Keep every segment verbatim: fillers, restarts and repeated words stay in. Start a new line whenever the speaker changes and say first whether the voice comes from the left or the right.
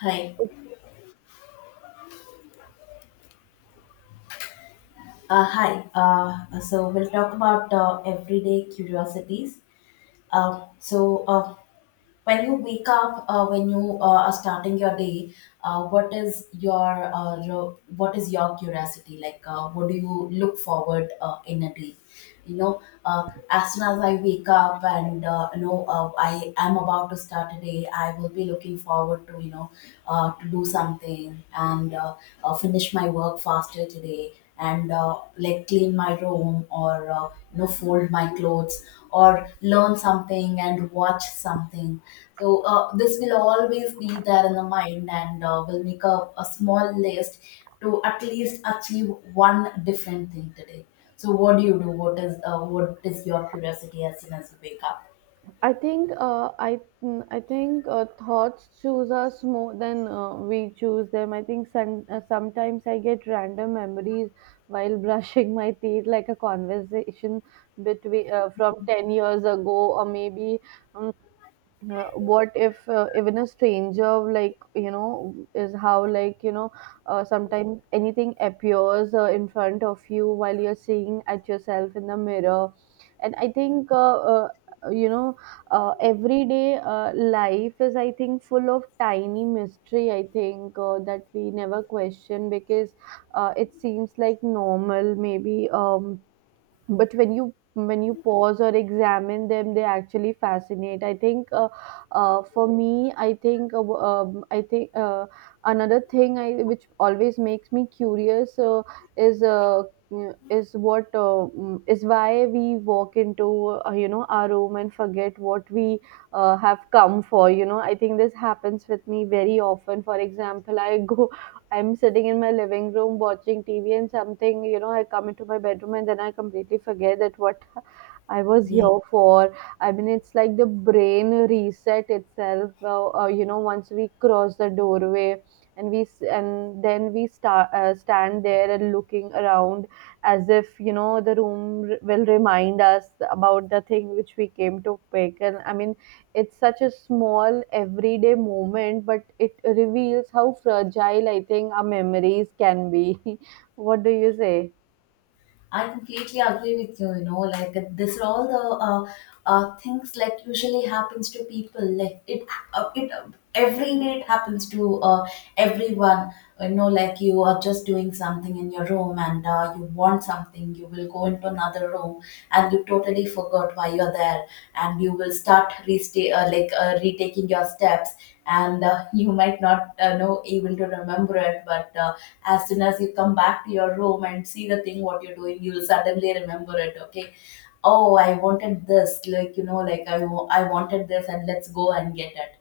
left: Hi. Uh, hi. Uh, so we'll talk about uh, everyday curiosities. Uh, so uh, when you wake up, uh, when you uh, are starting your day, uh, what is your uh, ro- what is your curiosity like? Uh, what do you look forward uh, in a day? You know, uh, as soon as I wake up and uh, you know uh, I am about to start a day, I will be looking forward to you know uh, to do something and uh, uh, finish my work faster today and uh, like clean my room or uh, you know fold my clothes or learn something and watch something. So uh, this will always be there in the mind, and uh, will make a, a small list to at least achieve one different thing today. So what do you do? What is uh, what is your curiosity as soon as you wake up?
right: I think uh, I mm, I think uh, thoughts choose us more than uh, we choose them. I think some, uh, sometimes I get random memories while brushing my teeth, like a conversation between uh, from ten years ago, or maybe um, uh, what if uh, even a stranger like you know is how like you know uh, Sometimes anything appears uh, in front of you while you're seeing at yourself in the mirror. And i think uh, uh, you know uh, everyday uh, life is I think full of tiny mystery, I think uh, that we never question because uh, it seems like normal, maybe um But when you when you pause or examine them, they actually fascinate I think uh, uh, for me I think uh, um, I think uh, Another thing I which always makes me curious uh, is uh, mm, is what uh, mm, is why we walk into uh, you know our room and forget what we uh, have come for. You know, I think this happens with me very often. For example, i go I'm sitting in my living room watching T V, and something, you know, I come into my bedroom and then I completely forget that what I was here for. I mean, it's like the brain reset itself, uh, uh, you know, once we cross the doorway, and we s- and then we start uh, stand there and looking around, as if you know the room r- will remind us about the thing which we came to pick. And I mean, it's such a small everyday moment, but it reveals how fragile I think our memories can be. What do you say?
left: I completely agree with you. You know, like this are all the uh, uh, things like usually happens to people. Like it, uh, it uh, Every day it happens to uh, everyone. You know, like you are just doing something in your room and uh, you want something, you will go into another room, and you totally forgot why you're there, and you will start resta- uh, like uh, retaking your steps, and uh, you might not uh, know able to remember it. But Uh, as soon as you come back to your room and see the thing what you're doing, you will suddenly remember it. Okay, oh, I wanted this, like you know like i, wa- I wanted this, and let's go and get it.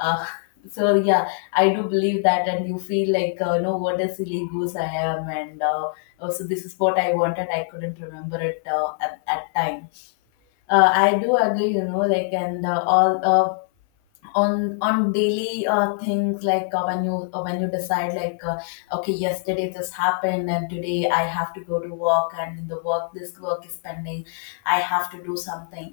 left: uh, so yeah, I do believe that, and you feel like, uh, no, what a silly goose I am. And uh, oh, so this is what I wanted. I couldn't remember it uh, at that time. uh, I do agree, you know like and uh, all uh, on on daily uh, things. Like uh, when you uh, when you decide, like, uh, okay, yesterday this happened and today I have to go to work, and in the work this work is pending, I have to do something.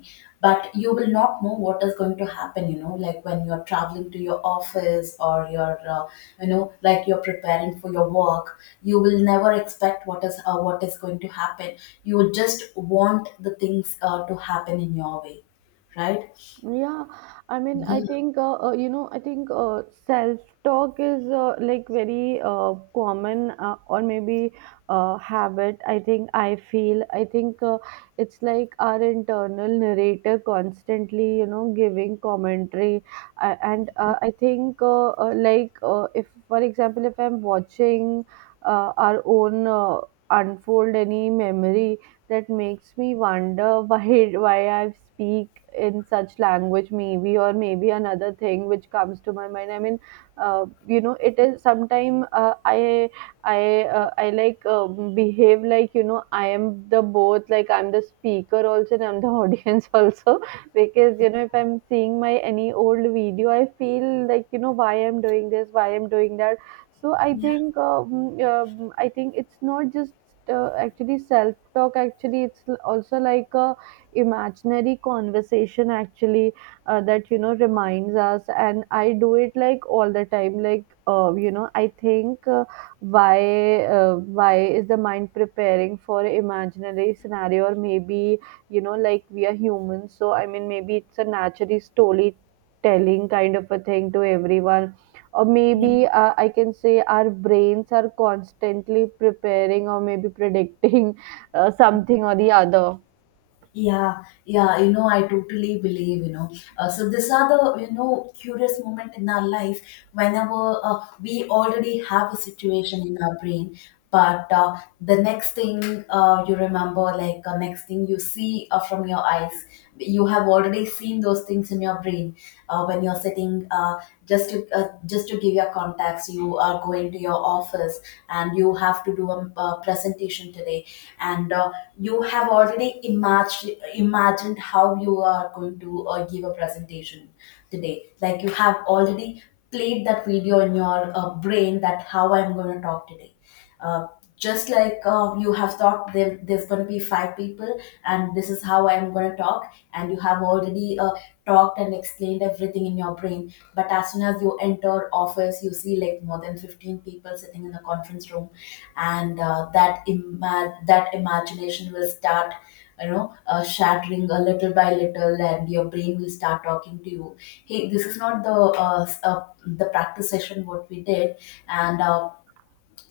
left: But you will not know what is going to happen. You know, like when you're traveling to your office, or you're uh, you know like you're preparing for your work, you will never expect what is uh, what is going to happen. You just want the things uh, to happen in your way, right?
right: Yeah, I mean,
left: Yeah,
right: I think uh, uh, you know, I think uh, self-talk is uh, like very uh, common, uh, or maybe uh, habit, I think I feel. I think uh, It's like our internal narrator constantly, you know, giving commentary. Uh, and uh, I think uh, uh, like uh, if, for example, if I'm watching uh, our own uh, unfold any memory that makes me wonder why why I speak in such language, maybe, or maybe another thing which comes to my mind. I mean, uh, you know, it is sometime uh, I I uh, I like um, behave like you know I am the both. Like I'm the speaker also, and I'm the audience also, because you know if I'm seeing my any old video, I feel like you know why I'm doing this, why I'm doing that. So i think um, um, i think it's not just uh, actually self talk, actually it's l- also like a imaginary conversation, actually, uh, that you know reminds us. And I do it like all the time. Like uh, you know i think uh, why uh, why is the mind preparing for imaginary scenario, or maybe, you know, like we are humans. So I mean, maybe it's a naturally storytelling kind of a thing to everyone, or maybe
left: yeah.
right: uh, I can say our brains are constantly preparing or maybe predicting uh, something or the other.
left: Yeah, yeah, you know, I totally believe, you know. Uh, so these are the, you know, curious moment in our life, whenever uh, we already have a situation in our brain, but uh, the next thing uh, you remember, like uh, next thing you see uh, from your eyes, you have already seen those things in your brain uh, when you're sitting. Uh, just to uh, just to give your contacts, you are going to your office, and you have to do a, uh presentation today, and uh, you have already imagined imagined how you are going to uh, give a presentation today. Like you have already played that video in your uh, brain that how I'm going to talk today. uh, just like uh, you have thought, there, there's going to be five people and this is how I'm going to talk, and you have already uh, talked and explained everything in your brain. But as soon as you enter office, you see like more than fifteen people sitting in the conference room, and uh, that ima- that imagination will start, you know, uh, shattering a little by little, and your brain will start talking to you. Hey, this is not the uh, s- uh, the practice session what we did. And uh,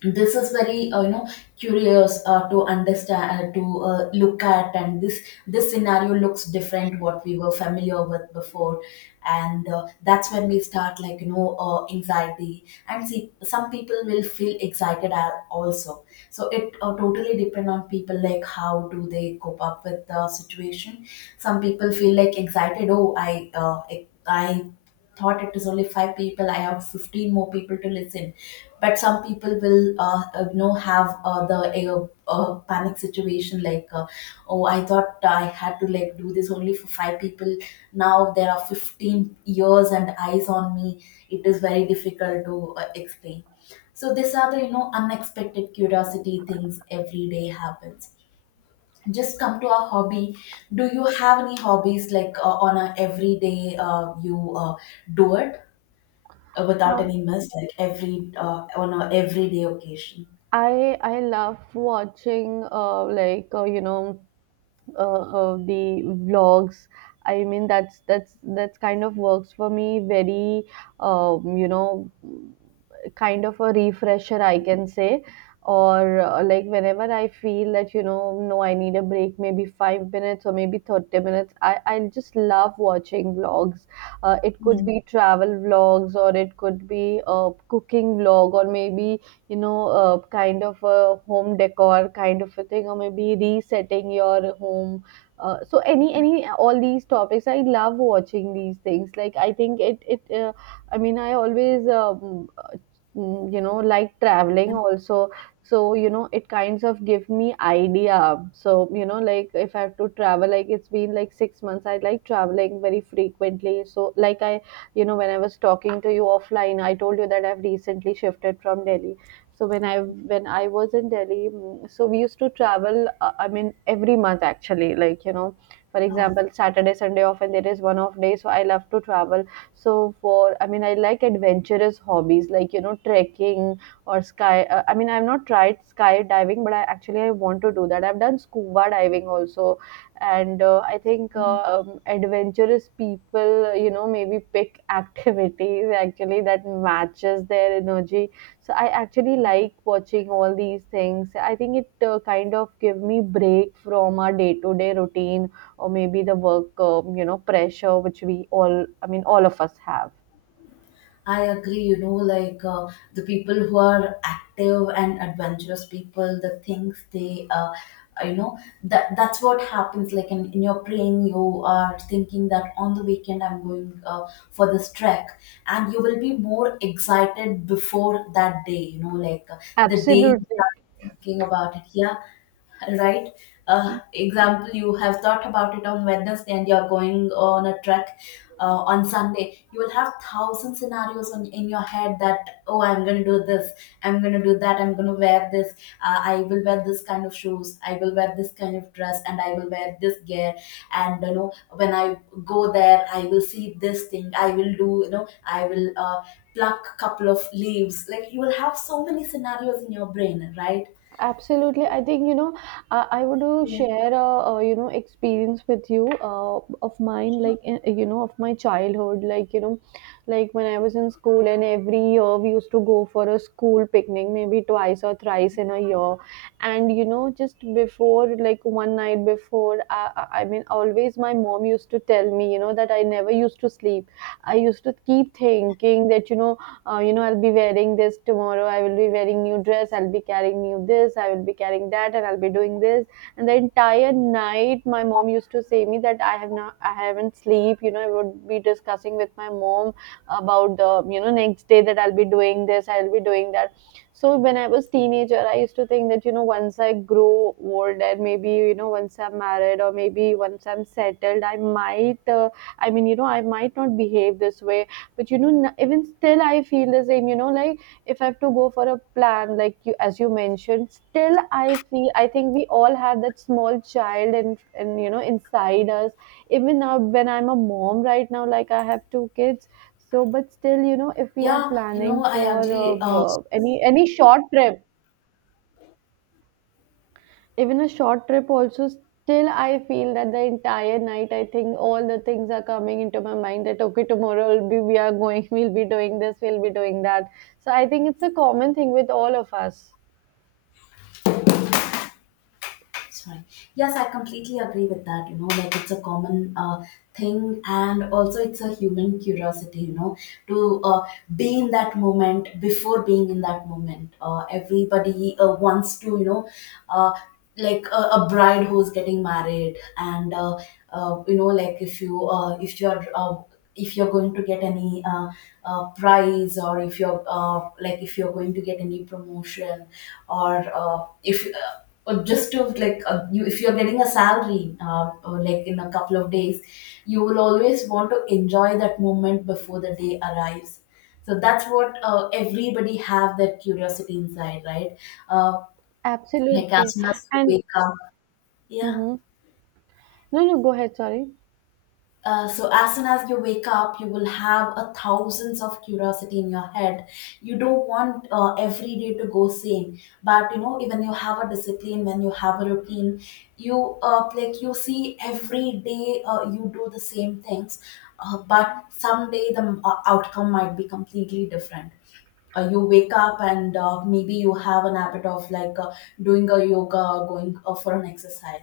left: this is very uh, you know, curious uh, to understand, uh, to uh, look at. And this this scenario looks different what we were familiar with before. And uh, that's when we start, like, you know, uh, anxiety. And see, some people will feel excited al- also. So it uh, totally depend on people, like how do they cope up with the situation. Some people feel like excited, oh, i uh, i I thought it is only five people, I have fifteen more people to listen. But some people will uh, uh, you know, have uh, the uh, uh, panic situation, like uh, oh, I thought I had to like do this only for five people, now there are fifteen ears and eyes on me. It is very difficult to uh, explain. So these are the, you know, unexpected curiosity things every day happens. Just come to our hobby. Do you have any hobbies like uh, on a everyday uh, you uh, do it uh, without
right: um,
left: any mess, like every uh, on a everyday occasion.
right: i i love watching uh, like uh, you know uh, uh, the vlogs. I mean, that's that's that's kind of works for me very, um, you know, kind of a refresher I can say. Or uh, like whenever I feel that you know no, I need a break, maybe five minutes or maybe thirty minutes, i i just love watching vlogs. Uh, it could
left: Yeah.
right: be travel vlogs, or it could be a cooking vlog, or maybe, you know, uh, kind of a home decor kind of a thing, or maybe resetting your home. Uh, so any any all these topics I love watching these things. Like I think it it. Uh, I mean, I always um, mm, you know, like traveling also. So you know it kinds of give me idea. So you know like if I have to travel, like it's been like six months, I like traveling very frequently. So like I, you know, when I was talking to you offline, I told you that I've recently shifted from Delhi. So when i when i was in Delhi, mm, so we used to travel, uh, I mean every month, actually, like you know, for
left: Oh.
right: example Saturday, Sunday, often there is one off day, so I love to travel. So for, I mean, I like adventurous hobbies, like you know, trekking, or sky uh, I mean I've not tried skydiving, but I actually I want to do that. I've done scuba diving also. And uh, i think uh, um, adventurous people, you know, maybe pick activities actually that matches their energy. So I actually like watching all these things. I think it uh, kind of give me break from our day to day routine, or maybe the work, um, you know, pressure which we all, I mean, all of us have
left: I agree, you know, like uh, the people who are active and adventurous people, the things they, uh, you know, that that's what happens. Like in, in your brain, you are thinking that on the weekend I'm going uh, for this trek, and you will be more excited before that day, you know, like uh, the day you
right: absolutely.
left: start thinking about it. Yeah, right. Uh, example, you have thought about it on Wednesday and you're going on a trek uh, on Sunday, you will have thousand scenarios on, in your head that oh, I'm going to do this, I'm going to do that, I'm going to wear this, uh, I will wear this kind of shoes, I will wear this kind of dress, and I will wear this gear. And you know, when I go there, I will see this thing, I will do, you know, I will uh, pluck couple of leaves. Like you will have so many scenarios in your brain, right?
right: Absolutely, I think, you know, I, I want to
left: Yeah.
right: share a, a, you know, experience with you uh, of mine. Like, in- you know, of my childhood, like, you know, like when I was in school, and every year we used to go for a school picnic, maybe twice or thrice in a year. And, you know, just before, like one night before, I, I I mean, always my mom used to tell me, you know, that I never used to sleep. I used to keep thinking that, you know, uh, you know, I'll be wearing this tomorrow. I will be wearing new dress. I'll be carrying new this. I will be carrying that, and I'll be doing this. And the entire night my mom used to say me that I have not, I haven't sleep. You know, I would be discussing with my mom about the, you know, next day that I'll be doing this, I'll be doing that. So when I was teenager, I used to think that, you know, once I grow old, and maybe you know once I'm married, or maybe once I'm settled, I might, uh, I mean, you know, I might not behave this way. But you know n- even still I feel the same, you know, like if I have to go for a plan, like you as you mentioned, still I feel, I think we all have that small child and and you know, inside us. Even now when I'm a mom right now, like I have two kids, so but still you know if we are
left: Yeah, you
right: planning
left: know, I
right: for uh,
left: agree, uh, so
right: b-
left: this.
right: any any short trip, even a short trip also, still I feel that the entire night I think all the things are coming into my mind that okay, tomorrow will be, we are going, we'll be doing this, we'll be doing that. So I think it's a common thing with all of us.
left: It's fine. Yes, I completely agree with that. You know, like it's a common uh, thing, and also it's a human curiosity. You know, to uh, be in that moment before being in that moment. Uh, everybody uh, wants to, you know, uh, like a, a bride who's getting married, and uh, uh, you know, like if you uh, if you're uh, if you're going to get any uh, uh, prize, or if you're uh, like if you're going to get any promotion, or uh, if uh, or just to like, uh, you, if you're getting a salary uh, or like in a couple of days, you will always want to enjoy that moment before the day arrives. So that's what uh, everybody have that curiosity inside, right? uh, like as
right: Absolutely,
left: soon as you
right: and
left: wake up. Yeah.
right: hmm. No, no, go ahead, sorry.
left: Uh, so as soon as you wake up, you will have a thousands of curiosity in your head. You don't want uh, every day to go same. But you know, even you have a discipline, when you have a routine, you uh, like you see every day uh, you do the same things. Uh, but someday the uh, outcome might be completely different. Uh, you wake up and uh, maybe you have an habit of like uh, doing a yoga or going uh, for an exercise.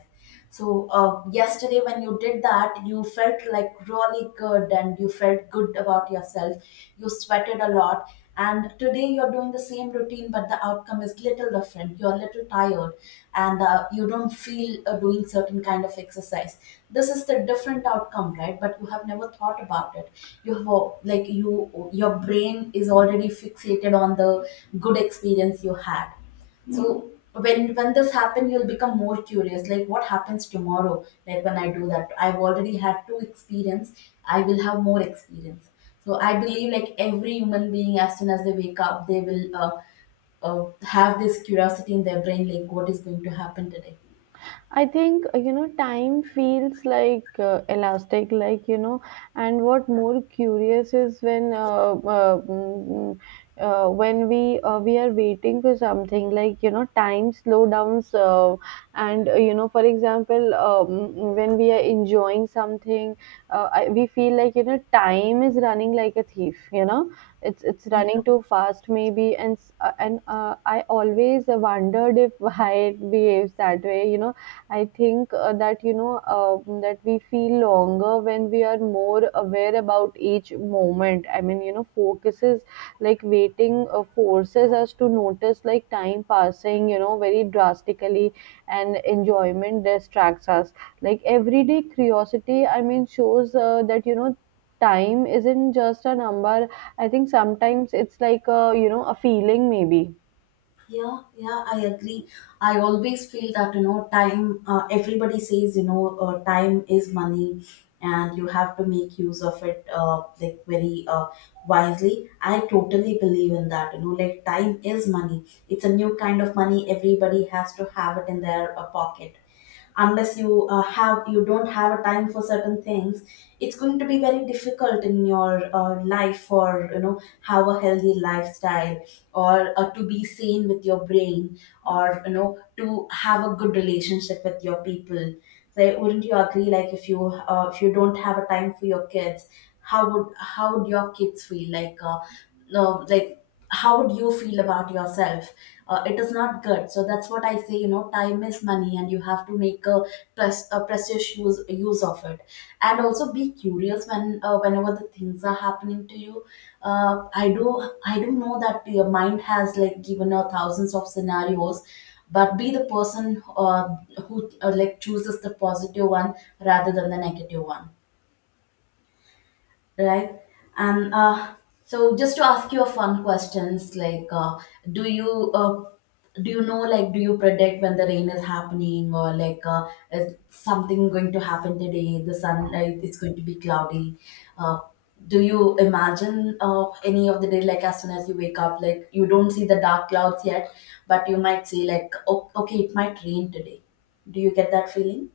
left: So uh, yesterday when you did that, you felt like really good and you felt good about yourself, you sweated a lot. And today you're doing the same same routine, but the outcome is little different. You're a little tired, and uh, you don't feel uh, doing certain kind of exercise. This is the different outcome, right? But you have never thought about it. You have uh, like you, your brain is already fixated on the good experience you had. So when when this happen, you'll become more curious. Like what happens tomorrow? Like when I do that, I've already had two experience. I will have more experience. So I believe like every human being, as soon as they wake up, they will uh, uh, have this curiosity in their brain, like what is going to happen today.
right: I think uh, you know, time feels like uh, elastic, like you know, and what more curious is when uh, uh, mm, mm, uh, when we uh, we are waiting for something, like you know, time slow downs, uh, and uh, you know, for example, um, when we are enjoying something, uh, I, we feel like you know time is running like a thief. You know, it's it's running too fast maybe, and s- uh, and uh, I always wondered if why it behaves that way. You know I think uh, that you know um that we feel longer when we are more aware about each moment. I mean, you know, focuses, like waiting uh, forces us to notice like time passing, you know, very drastically, and enjoyment distracts us. Like everyday curiosity, I mean, shows uh, that you know time isn't just a number. I think sometimes it's like a, you know, a feeling maybe.
left: Yeah, yeah, I agree. I always feel that, you know, time, uh, everybody says, you know, uh, time is money and you have to make use of it uh, like very uh, wisely. I totally believe in that, you know, like time is money. It's a new kind of money. Everybody has to have it in their uh, pocket unless you uh, have you don't have a time for certain things. It's going to be very difficult in your uh, life for you know have a healthy lifestyle, or uh, to be sane with your brain, or you know to have a good relationship with your people. So wouldn't you agree, like if you uh, if you don't have a time for your kids, how would how would your kids feel like uh, no like how would you feel about yourself? Uh, it is not good. So that's what I say, you know, time is money and you have to make a press a precious use use of it. And also be curious when uh, whenever the things are happening to you. uh, i do i do know that your mind has like given out thousands of scenarios, but be the person uh, who uh, like chooses the positive one rather than the negative one, right? And uh, So, just to ask you a fun questions, like, uh, do you uh, do you know, like, do you predict when the rain is happening, or like, uh, is something going to happen today? The sun, uh, it's going to be cloudy. Uh, do you imagine uh, any of the day, like, as soon as you wake up, like, you don't see the dark clouds yet, but you might see, like, oh, okay, it might rain today. Do you get that feeling?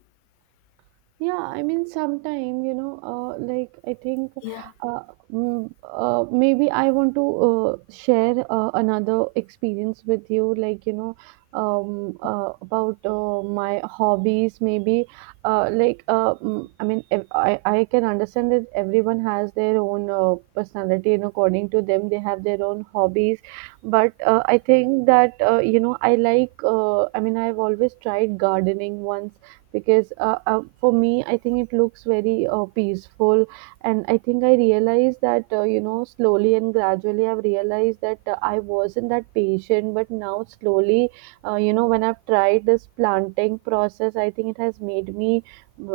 right: Yeah, I mean, sometime, you know, uh, like I think
left: Yeah.
right: uh, mm, uh, maybe I want to uh, share uh, another experience with you, like, you know, um, uh, about uh, my hobbies, maybe. Uh, like, uh, mm, I mean, ev- I, I can understand that everyone has their own uh, personality, and according to them, they have their own hobbies. But uh, I think that, uh, you know, I like, uh, I mean, I've always tried gardening once because uh, uh, for me I think it looks very uh, peaceful. And I think I realized that uh, you know slowly and gradually I've realized that uh, I wasn't that patient, but now slowly, uh, you know when I've tried this planting process, I think it has made me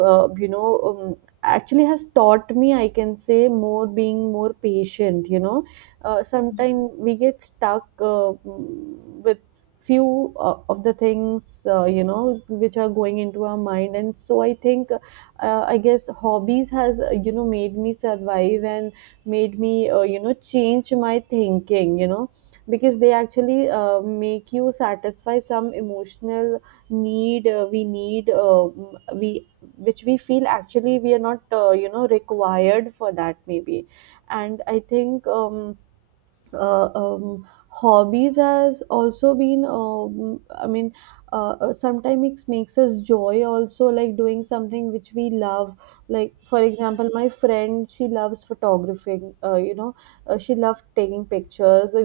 right: uh, you know um, actually has taught me, I can say, more being more patient, you know. Uh, sometimes we get stuck, uh, mm, few uh, of the things, uh, you know which are going into our mind, and so I think uh, I guess hobbies has, uh, you know made me survive and made me, uh, you know change my thinking, you know, because they actually uh, make you satisfy some emotional need. Uh, we need uh, m- we which we feel actually we are not, uh, you know required for that, maybe. And I think um, uh, um, hobbies has also been, um, I mean, uh, uh, sometimes it makes us joy also, like doing something which we love. Like, for example, my friend, she loves photographing, uh, you know uh, she loved taking pictures. Uh,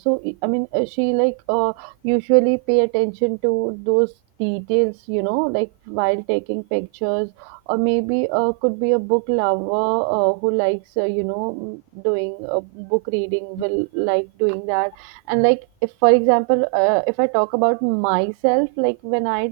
right: So I mean, uh, she like, uh, usually pay attention to those details, you know, like while taking pictures. Or maybe uh, could be a book lover, uh, who likes, uh, you know m- doing uh, book reading, will like doing that. And like, if for example, uh, if I talk about myself, like when I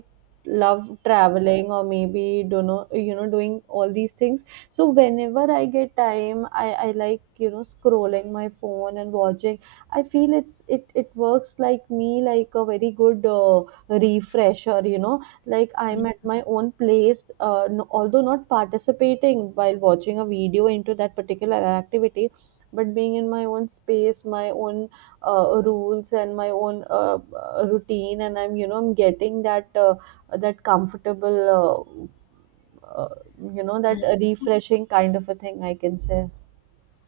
right: love traveling or maybe, don't know, you know, doing all these things. So whenever I get time, i i like, you know, scrolling my phone and watching, I feel it's it it works like me like a very good uh, refresher, you know. Like,
left: Yeah.
right: I'm at my own place, uh, no, although not participating while watching a video into that particular activity, but being in my own space, my own uh, rules and my own uh, uh, routine, and I'm, you know, I'm getting that uh, that comfortable, uh, uh, you know that uh, refreshing kind of a thing, I can say.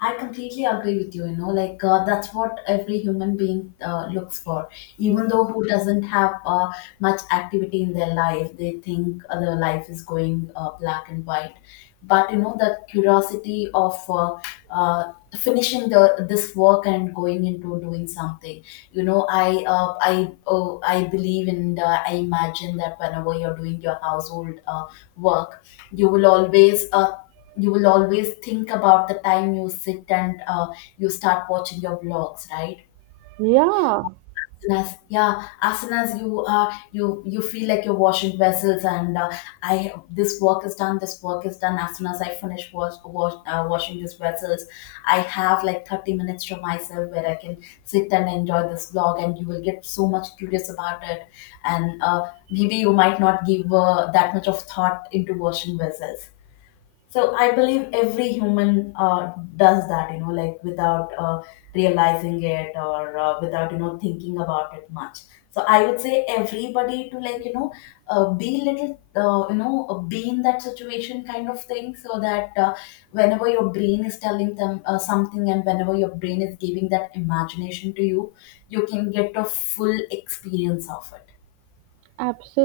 left: I completely agree with you. You know, like uh, that's what every human being uh, looks for.
right: Hmm.
left: Even though who doesn't have uh, much activity in their life, they think uh, their life is going uh, black and white. But you know, that curiosity of uh, uh, finishing the this work and going into doing something, you know, i uh, i oh, I believe and uh, I imagine that whenever you're doing your household uh, work, you will always uh, you will always think about the time you sit and uh, you start watching your vlogs, right?
right: Yeah.
left: Soon. Yeah, as soon as you uh you you feel like you're washing vessels and uh, I this work is done, this work is done. As soon as I finish wash, wash uh, washing these vessels, I have like thirty minutes to myself where I can sit and enjoy this vlog, and you will get so much curious about it. And uh, maybe you might not give uh, that much of thought into washing vessels. So I believe every human uh, does that, you know, like without uh, realizing it or uh, without, you know, thinking about it much. So I would say everybody to like, you know, uh, be little, uh, you know, uh, be in that situation kind of thing so that uh, whenever your brain is telling them uh, something and whenever your brain is giving that imagination to you, you can get a full experience of it.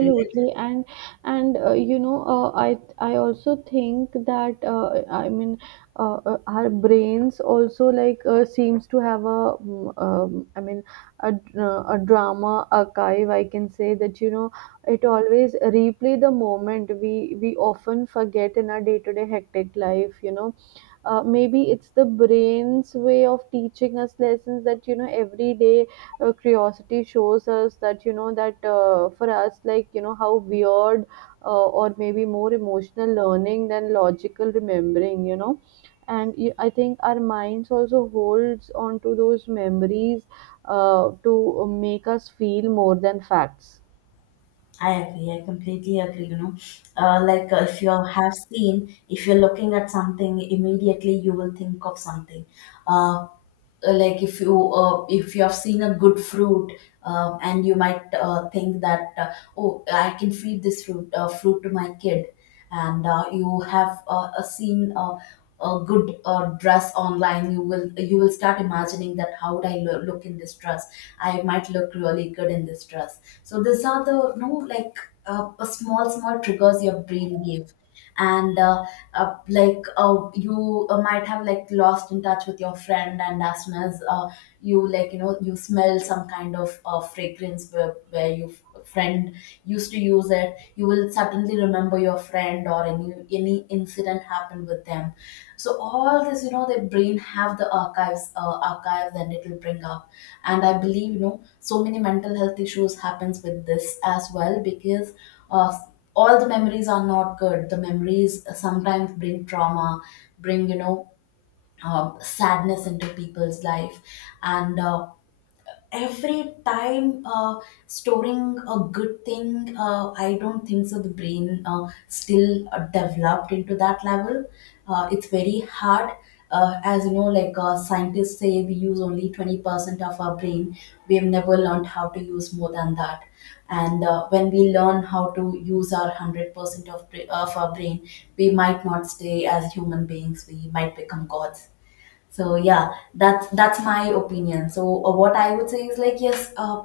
left: Really?
right: And and uh, you know uh, i i also think that uh, I mean uh, uh, our brains also like uh, seems to have a, mm, um, I mean, a, d- uh, a drama archive, I can say that, you know. It always replay the moment we we often forget in our day to day hectic life, you know. Uh, maybe it's the brain's way of teaching us lessons, that you know, every day uh, curiosity shows us that, you know, that uh, for us, like, you know, how weird uh, or maybe more emotional learning than logical remembering, you know. And y- I think our minds also holds on to those memories uh, to make us feel more than facts.
left: I agree. I completely agree. You know, uh, like uh, if you have seen, if you're looking at something, immediately you will think of something. Uh, uh, like if you uh, if you have seen a good fruit uh and you might uh, think that uh, oh, I can feed this fruit uh, fruit to my kid. And uh, you have uh, uh, seen uh, a good uh, dress online. You will you will start imagining that how would I lo- look in this dress. I might look really good in this dress. So these are the no, like, uh, small small triggers your brain gave. And uh, uh, Like uh, you uh, might have like lost in touch with your friend, and as soon as uh, you like you know you smell some kind of uh, fragrance where, where your friend used to use it, you will suddenly remember your friend or any any incident happened with them. So all this, you know, their brain have the archives uh, archives and it will bring up. And I believe, you know, so many mental health issues happens with this as well, because uh, all the memories are not good. The memories sometimes bring trauma, bring, you know, um, sadness into people's life. And uh, every time uh, storing a good thing, uh, I don't think so. The brain uh, still uh, developed into that level. Uh, it's very hard. Uh, as you know, like uh, scientists say, we use only twenty percent of our brain. We have never learned how to use more than that. And uh, when we learn how to use our one hundred percent of, bra- of our brain, we might not stay as human beings, we might become gods. So yeah, that's that's my opinion. So uh, what I would say is like, yes, uh,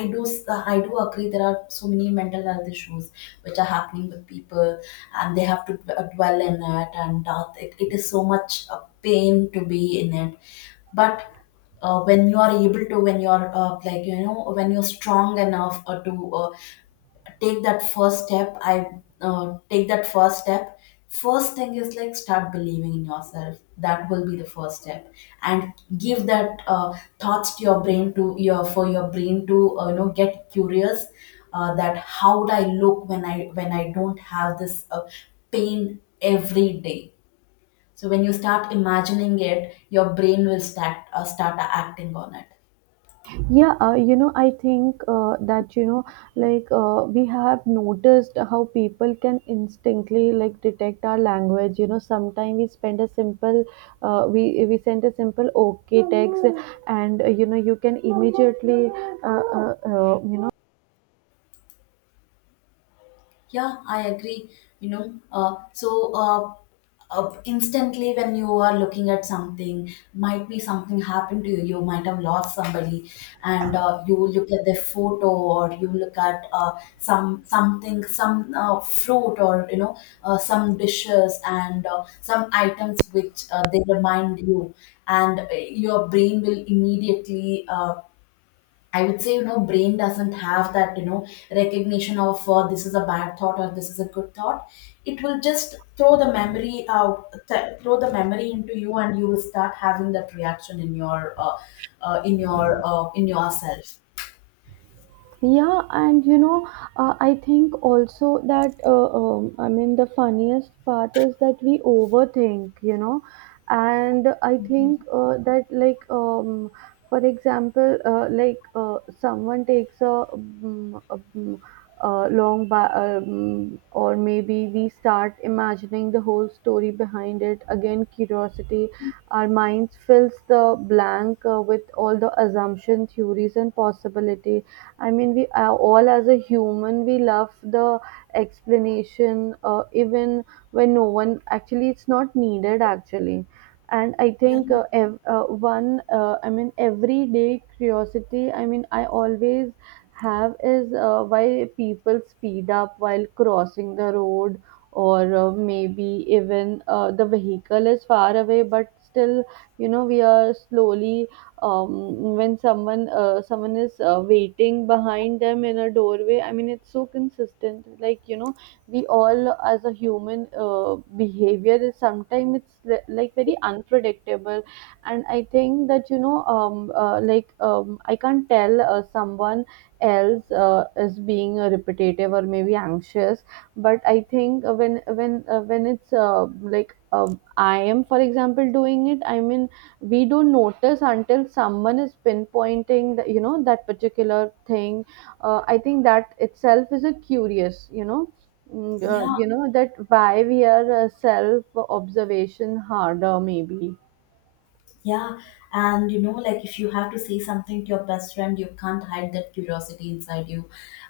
left: i do s- uh, I do agree there are so many mental health issues which are happening with people, and they have to d- uh, dwell in it, and uh, it, it is so much a pain to be in it. But uh, when you are able to, when you are uh, like you know when you're strong enough uh, to uh, take that first step I uh, take that first step. First thing is like start believing in yourself. That will be the first step. And give that uh, thoughts to your brain, to your, for your brain to uh, you know get curious uh, that how would I look when i when i don't have this uh, pain every day. So when you start imagining it, your brain will start uh, start acting on it.
right: Yeah, uh, you know, I think uh, that, you know, like uh, we have noticed how people can instinctively like detect our language. You know, sometimes we spend a simple, uh, we we send a simple okay text, and uh, you know, you can immediately, uh, uh, uh, you know.
left: Yeah, I agree. You know, uh, so uh, uh, instantly when you are looking at something, might be something happened to you. You might have lost somebody, and uh, you look at their photo, or you look at uh, some something, some uh, fruit, or you know, uh, some dishes and uh, some items which uh, they remind you, and uh, your brain will immediately. Uh, I would say, you know, brain doesn't have that, you know, recognition of uh, this is a bad thought or this is a good thought. It will just throw the memory out, th- throw the memory into you, and you will start having that reaction in your, uh, uh, in your, uh, in yourself.
right: Yeah, and you know, uh, I think also that uh, um, I mean the funniest part is that we overthink, you know. And I
left: Mhm.
right: think uh, that like um, for example, uh, like uh, someone takes a, um, a, um, a long ba- um, or maybe we start imagining the whole story behind it. Again, curiosity, our minds fills the blank uh, with all the assumption, theories, and possibility. I mean, we uh, all as a human, we love the explanation, uh, even when no one actually, it's not needed actually. And I
left: Yeah,
right: think uh, ev- uh, one, uh, I mean, everyday curiosity, I mean, I always have is uh, why people speed up while crossing the road, or uh, maybe even uh, the vehicle is far away, but still, you know, we are slowly um, when someone uh, someone is uh, waiting behind them in a doorway. I mean, it's so consistent, like, you know, we all as a human uh, behavior is sometimes it's li- like very unpredictable. And I think that, you know, um, uh, like um, I can't tell uh, someone else uh, is being uh, repetitive or maybe anxious. But I think uh, when when uh, when it's uh, like um, I am, for example, doing it, I mean, we don't notice until someone is pinpointing the, you know, that particular thing. uh, I think that itself is a curious, you know, mm, uh,
left: yeah.
right: you know that why we are uh, self observation harder, maybe.
left: Yeah, and you know, like if you have to say something to your best friend, you can't hide that curiosity inside you.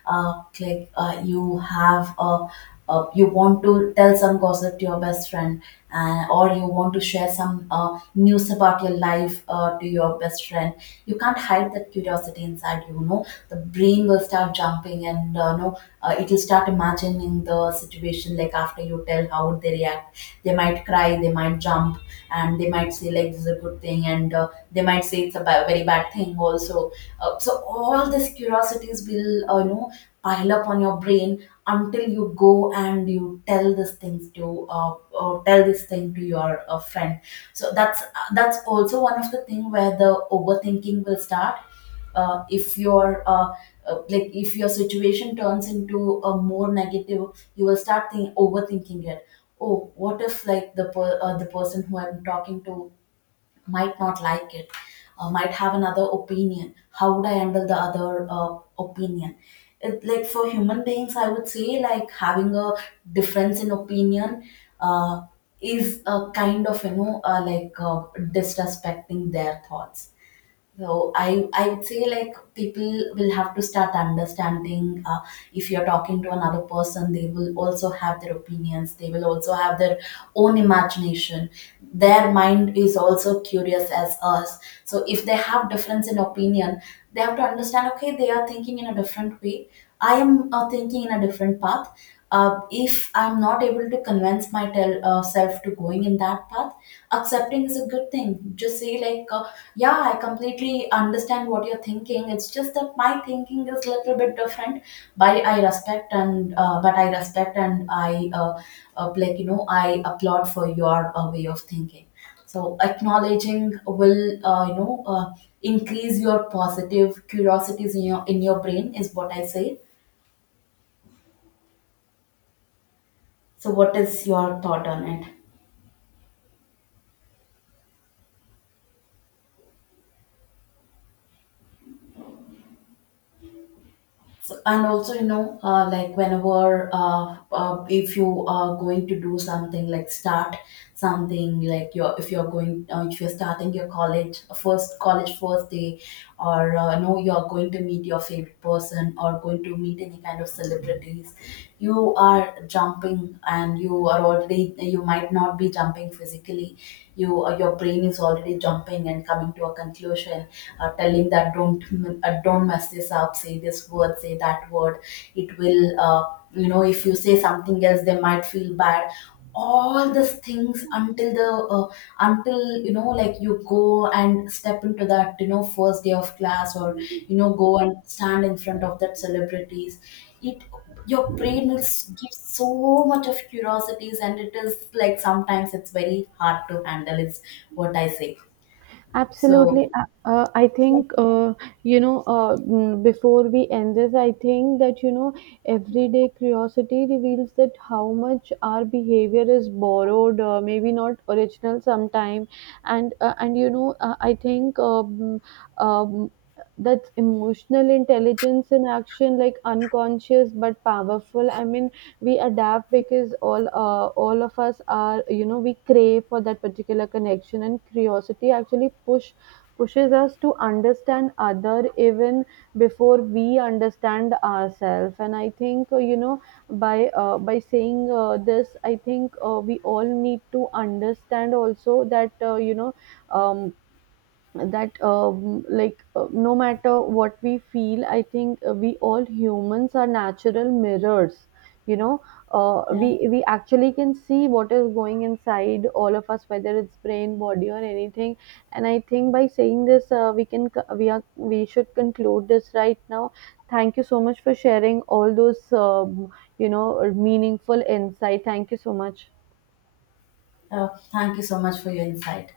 left: Uh, like uh, you have a, uh, you want to tell some gossip to your best friend, uh, or you want to share some uh, news about your life uh, to your best friend. You can't hide that curiosity inside you. You know, the brain will start jumping, and uh, no, uh, it will start imagining the situation. Like after you tell, how would they react? They might cry. They might jump, and they might say like this is a good thing, and uh, they might say it's a ba- very bad thing also. Uh, so all these curiosities will uh, you know pile up on your brain until you go and you tell this things to uh, or tell this thing to your uh, friend. So that's that's also one of the thing where the overthinking will start. Uh, if your uh, uh, like if your situation turns into a more negative, you will start think, overthinking it. Oh, what if like the per, uh, the person who I'm talking to might not like it, uh, might have another opinion. How would I handle the other uh, opinion? It, like for human beings I would say like having a difference in opinion uh, is a kind of you know uh, like uh, disrespecting their thoughts. So I, I would say like people will have to start understanding. Uh, if you're talking to another person, they will also have their opinions. They will also have their own imagination. Their mind is also curious as us. So if they have difference in opinion, they have to understand, okay, they are thinking in a different way. I am uh, thinking in a different path. Uh, if I'm not able to convince myself uh, self to going in that path, accepting is a good thing. Just say like, uh, yeah, I completely understand what you're thinking. It's just that my thinking is a little bit different. But I respect and uh, but I respect, and I uh, uh, like you know I applaud for your uh, way of thinking. So acknowledging will uh, you know uh, increase your positive curiosities in your in your brain is what I say. So, what is your thought on it? So, and also, you know, uh, like whenever uh, uh, if you are going to do something, like start something like you're, if you're going uh, if you're starting your college first college first day, or uh, no, you're going to meet your favorite person or going to meet any kind of celebrities, you are jumping and you are already, you might not be jumping physically, you uh, your brain is already jumping and coming to a conclusion, uh, telling that uh, don't uh, don't mess this up, say this word, say that word. It will uh, you know if you say something else they might feel bad, all these things until the uh, until you know like you go and step into that, you know, first day of class or, you know, go and stand in front of that celebrities, it your brain will s- give so much of curiosities, and it is like sometimes it's very hard to handle. It's what I say.
right: Absolutely.
left: So,
right: Uh, uh, I think, uh, you know, uh, mm, before we end this, I think that, you know, everyday curiosity reveals that how much our behavior is borrowed, uh, maybe not original sometime. And, uh, and you know, uh, I think um, um, that's emotional intelligence in action, like unconscious but powerful. I mean, we adapt because all uh, all of us are, you know, we crave for that particular connection. And curiosity actually push pushes us to understand other even before we understand ourselves. And I think, uh, you know by uh, by saying uh, this, I think uh, we all need to understand also that, uh, you know um, that um, like uh, no matter what we feel, I think uh, we all humans are natural mirrors, you know. uh, we we actually can see what is going inside all of us, whether it's brain, body, or anything. And I think by saying this, uh, we can c- we are, we should conclude this right now. Thank you so much for sharing all those um, you know, meaningful insight. Thank you so much.
left: oh, thank you so much for your insight.